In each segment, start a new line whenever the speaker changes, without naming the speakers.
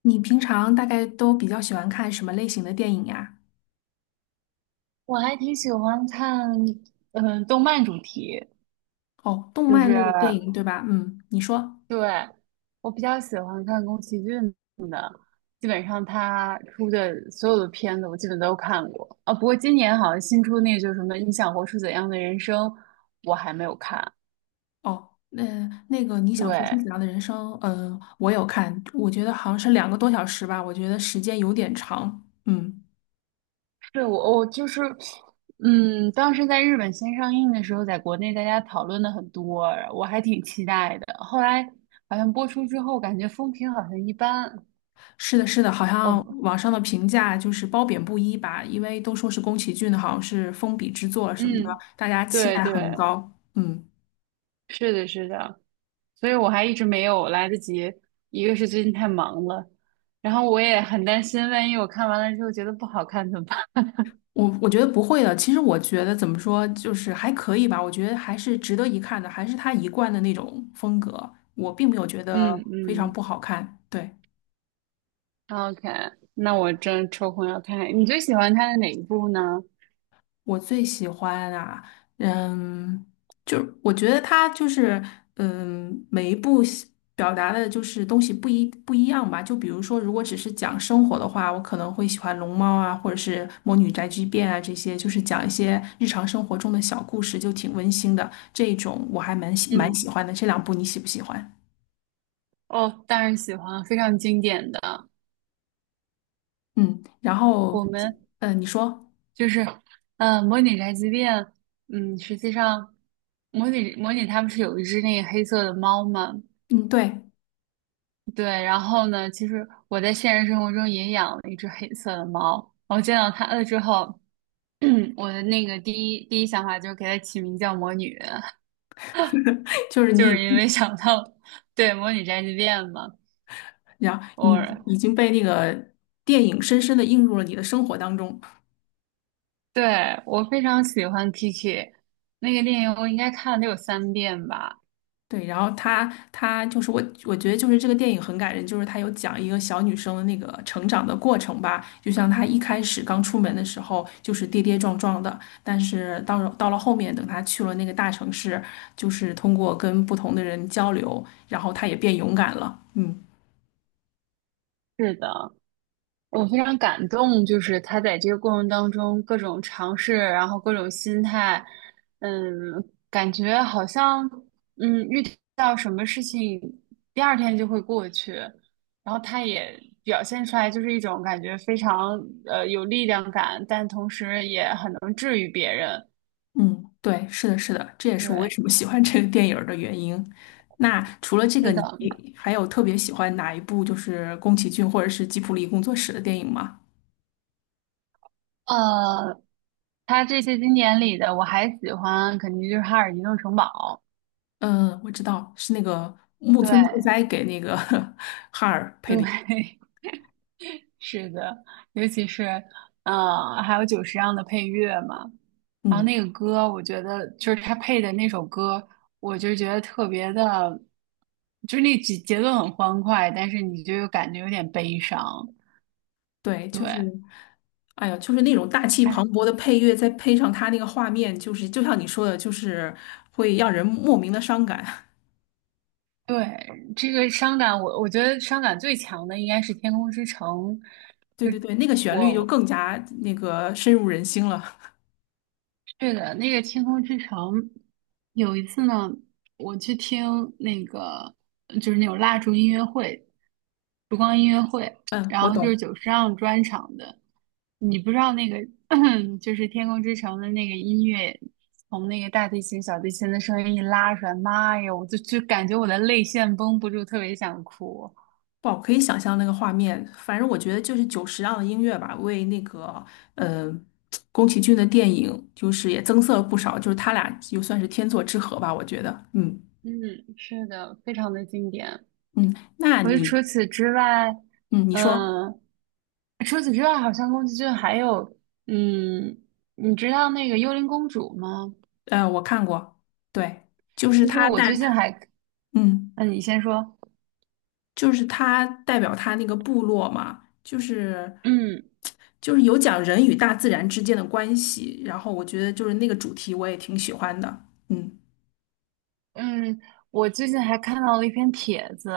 你平常大概都比较喜欢看什么类型的电影呀？
我还挺喜欢看，动漫主题，
哦，动
就
漫
是
类的电影，对吧？嗯，你说。
对，我比较喜欢看宫崎骏的，基本上他出的所有的片子我基本都看过啊。不过今年好像新出那个，就是什么《你想活出怎样的人生》，我还没有看。
哦，那个你想活出怎
对，
样的人生？嗯、我有看，我觉得好像是两个多小时吧，我觉得时间有点长。嗯，
对我就是，当时在日本先上映的时候，在国内大家讨论的很多，我还挺期待的。后来好像播出之后，感觉风评好像一般。
是的，是的，好像
我
网上的评价就是褒贬不一吧，因为都说是宫崎骏的，好像是封笔之作什么的，
嗯，
大家期
对
待
对，
很高。嗯。
是的，是的，所以我还一直没有来得及，一个是最近太忙了，然后我也很担心，万一我看完了之后觉得不好看怎么办？
我觉得不会的。其实我觉得怎么说，就是还可以吧。我觉得还是值得一看的，还是他一贯的那种风格。我并没有觉 得
嗯
非常
嗯
不好看。对。
，OK，那我真抽空要看。看，你最喜欢他的哪一部呢？
我最喜欢啊，嗯，就是我觉得他就是，每一部戏表达的就是东西不一样吧。就比如说，如果只是讲生活的话，我可能会喜欢《龙猫》啊，或者是《魔女宅急便》啊，这些就是讲一些日常生活中的小故事，就挺温馨的。这一种我还蛮喜蛮喜
嗯，
欢的。这两部你喜不喜欢？
哦，当然喜欢，非常经典的。
嗯，然后，
我们
嗯，你说，
就是，嗯，模拟宅急便，实际上模拟他不是有一只那个黑色的猫吗？
嗯，对，
对，然后呢，其实我在现实生活中也养了一只黑色的猫。我见到它了之后，我的那个第一想法就是给它起名叫魔女，
就是
就是
你。
因为想到对，魔女宅急便嘛。
然后你已
我
经被那个电影深深的映入了你的生活当中。
对，我非常喜欢 Kiki 那个电影，我应该看了得有三遍吧。
对，然后他就是我觉得就是这个电影很感人，就是他有讲一个小女生的那个成长的过程吧，就像她一开始刚出门的时候就是跌跌撞撞的，但是到了后面，等她去了那个大城市，就是通过跟不同的人交流，然后她也变勇敢了。嗯。
是的，我非常感动，就是他在这个过程当中各种尝试，然后各种心态，嗯，感觉好像遇到什么事情，第二天就会过去，然后他也表现出来就是一种感觉非常有力量感，但同时也很能治愈别人。
嗯，对，是的，是的，这也是我为
对，
什么喜欢这个电影儿的原因。那除了这个，
是的，
你还有特别喜欢哪一部就是宫崎骏或者是吉卜力工作室的电影吗？
呃，他这些经典里的我还喜欢，肯定就是《哈尔移动城堡》。
嗯，我知道是那个木村拓
对
哉给那个 哈尔配的音。
对。是的，尤其是，还有久石让的配乐嘛，然后
嗯，
那个歌，我觉得就是他配的那首歌，我就觉得特别的，就是那节节奏很欢快，但是你就又感觉有点悲伤。
对，就是，
对，
哎呀，就是那种大气
哎，
磅礴的配乐，再配上他那个画面，就是就像你说的，就是会让人莫名的伤感。
对，这个伤感我觉得伤感最强的应该是《天空之城》，
对
就
对对，那个旋律就
我
更加深入人心了。
对的，那个《天空之城》，有一次呢，我去听那个就是那种蜡烛音乐会、烛光音乐会，
嗯，
然
我
后就是
懂。
久石让专场的。你不知道那个 就是《天空之城》的那个音乐，从那个大提琴、小提琴的声音一拉出来，妈呀，我就感觉我的泪腺绷不住，特别想哭。
哇，可以想象那个画面。反正我觉得就是久石让的音乐吧，为那个嗯，宫崎骏的电影就是也增色了不少，就是他俩就算是天作之合吧，我觉得。嗯
嗯，是的，非常的经典。
嗯，那
我就除
你
此之外，
说，
嗯。除此之外，好像宫崎骏还有，嗯，你知道那个《幽灵公主》吗？
呃，我看过，对，就是
其实我最近还，
嗯
那你先说。
他代表他那个部落嘛，就是
嗯
就是有讲人与大自然之间的关系，然后我觉得就是那个主题我也挺喜欢的。嗯。
嗯，我最近还看到了一篇帖子，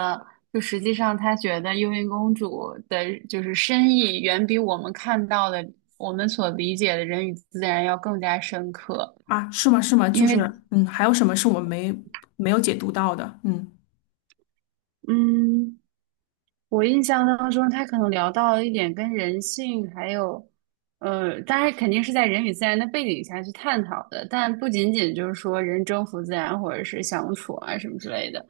就实际上他觉得《幽灵公主》的就是深意远比我们看到的、我们所理解的人与自然要更加深刻，
啊，是吗？是吗？就
因为，
是，还有什么是我们没有解读到的？嗯，
嗯。我印象当中，他可能聊到了一点跟人性，还有，当然肯定是在人与自然的背景下去探讨的，但不仅仅就是说人征服自然或者是相处啊什么之类的。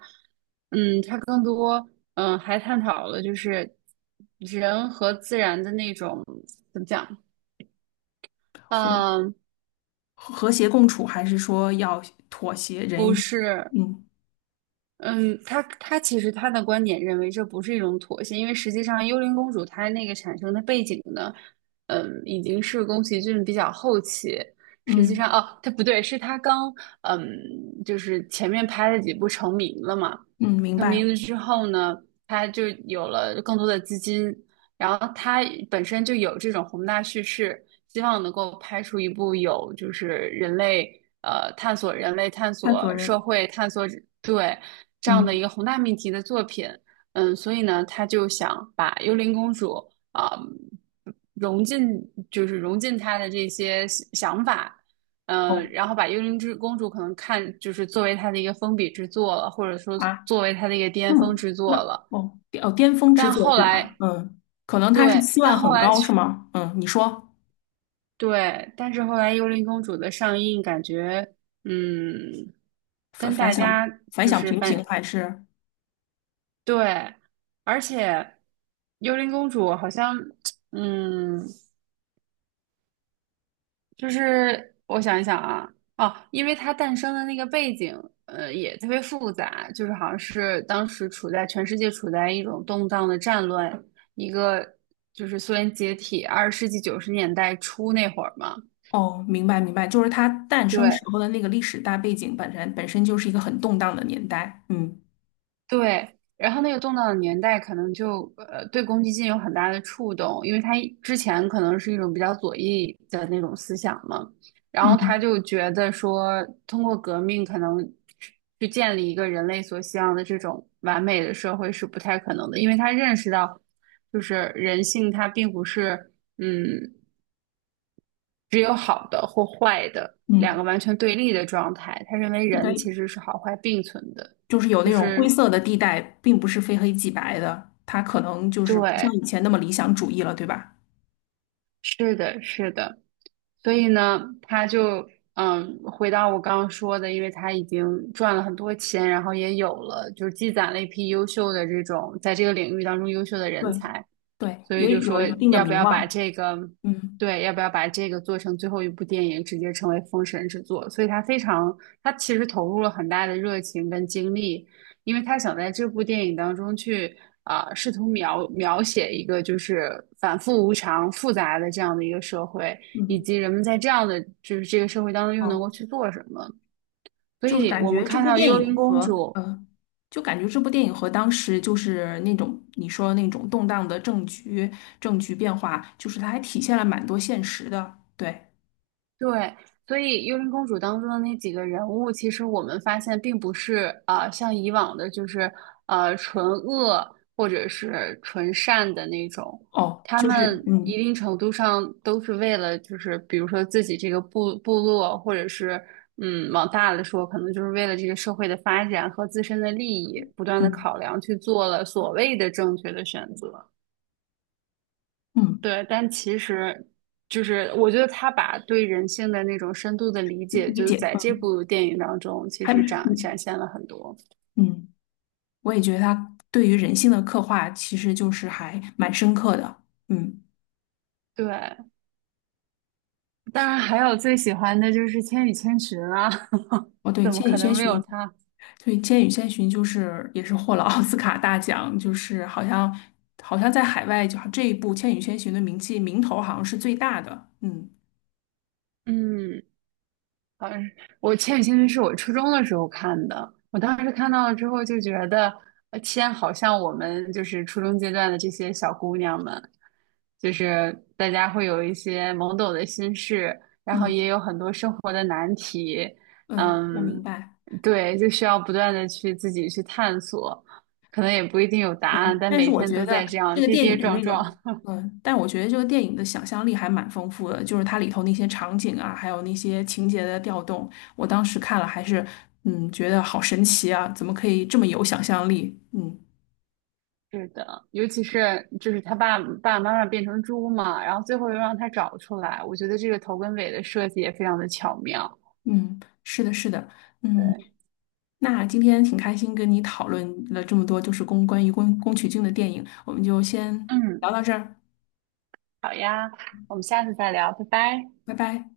他更多，还探讨了就是人和自然的那种怎么讲，
和
嗯、
和谐共处，还是说要妥协
不
人？
是，
嗯
嗯，他其实他的观点认为这不是一种妥协，因为实际上《幽灵公主》它那个产生的背景呢，已经是宫崎骏比较后期。实际上，
嗯
哦，他不对，是他刚嗯，就是前面拍了几部成名了嘛，
嗯，明
成
白。
名了之后呢，他就有了更多的资金，然后他本身就有这种宏大叙事，希望能够拍出一部有就是人类探索人类探
探索
索社
人，
会探索，对，这样的一
嗯
个宏大命题的作品，所以呢，他就想把幽灵公主啊、融进融进他的这些想法。
哦
然后把《幽灵之公主》可能看就是作为它的一个封笔之作了，或者说
啊，
作为它的一个巅
那
峰
么
之作
那
了。
哦哦，巅峰之
但
作
后
对吧？
来，
嗯，可能他是
对，
期
但
望
后
很
来
高是
去，
吗？嗯，你说
对，但是后来《幽灵公主》的上映，感觉嗯，
反
跟
反
大
响
家
反
就
响
是
平平
反
还是？
对，而且《幽灵公主》好像嗯，就是我想一想啊，哦，因为它诞生的那个背景，也特别复杂，就是好像是当时处在全世界处在一种动荡的战乱，一个就是苏联解体，20世纪90年代初那会儿嘛，
哦，明白明白，就是它诞生时
对，
候的那个历史大背景本身就是一个很动荡的年代。嗯
对，然后那个动荡的年代可能就对公积金有很大的触动，因为他一之前可能是一种比较左翼的那种思想嘛，然后他
嗯
就觉得说通过革命可能去建立一个人类所希望的这种完美的社会是不太可能的，因为他认识到就是人性它并不是嗯只有好的或坏的
嗯。
两个完全对立的状态，他认为
应
人
该
其实是好坏并存的，
就是有
就
那种灰
是
色的地带，并不是非黑即白的，它可能就是不像
对。
以前那么理想主义了，对吧？
是的，是的，所以呢，他就回到我刚刚说的，因为他已经赚了很多钱，然后也有了，就是积攒了一批优秀的这种在这个领域当中优秀的人
对
才，
对，
所以就
也有
说
了一定的
要不
名
要把
望。
这个，
嗯
对，要不要把这个做成最后一部电影，直接成为封神之作？所以他非常，他其实投入了很大的热情跟精力，因为他想在这部电影当中去试图描写一个就是反复无常、复杂的这样的一个社会，以
嗯，
及人们在这样的就是这个社会当中又能
哦，
够去做什么。所
就是
以
感
我们
觉这
看
部
到
电
幽灵
影
公
和
主，
呃，就感觉这部电影和当时就是那种你说那种动荡的政局变化，就是它还体现了蛮多现实的。对，
对，所以《幽灵公主》当中的那几个人物，其实我们发现并不是像以往的，就是纯恶或者是纯善的那种，
哦，
他
就是
们一
嗯
定程度上都是为了，就是比如说自己这个部落，或者是往大了说，可能就是为了这个社会的发展和自身的利益，不断的
嗯
考量去做了所谓的正确的选择。
嗯，
对，但其实就是我觉得他把对人性的那种深度的理解，
理
就是
解，
在这
嗯，
部电影当中，其
还
实展
嗯
展现了很多。
嗯。我也觉得他对于人性的刻画其实就是还蛮深刻的。嗯，
对，当然还有最喜欢的就是《千与千寻》啊，
哦对，
怎么
《千与
可
千
能没
寻》。
有他？
对，《千与千寻》就是也是获了 奥斯卡大奖，就是好像好像在海外就这一部《千与千寻》的名头好像是最大的。嗯
嗯。呃，我《千与千寻》是我初中的时候看的，我当时看到了之后就觉得，天，好像我们就是初中阶段的这些小姑娘们，就是大家会有一些懵懂的心事，然后也
嗯
有很多生活的难题，
嗯，我
嗯，
明白。
对，就需要不断的去自己去探索，可能也不一定有答
嗯，
案，但
但是
每
我
天
觉
都
得
在这
这
样
个
跌
电影
跌
的
撞
那个，
撞，
嗯，但我觉得这个电影的想象力还蛮丰富的，就是它里头那些场景啊，还有那些情节的调动，我当时看了还是，嗯，觉得好神奇啊，怎么可以这么有想象力？嗯
是的，尤其是就是他爸爸妈妈变成猪嘛，然后最后又让他找出来，我觉得这个头跟尾的设计也非常的巧妙。
嗯，是的，是的。
对，
那今天挺开心跟你讨论了这么多，就是关于宫崎骏的电影，我们就先聊
嗯，
到这儿，
好呀，我们下次再聊，拜拜。
拜拜。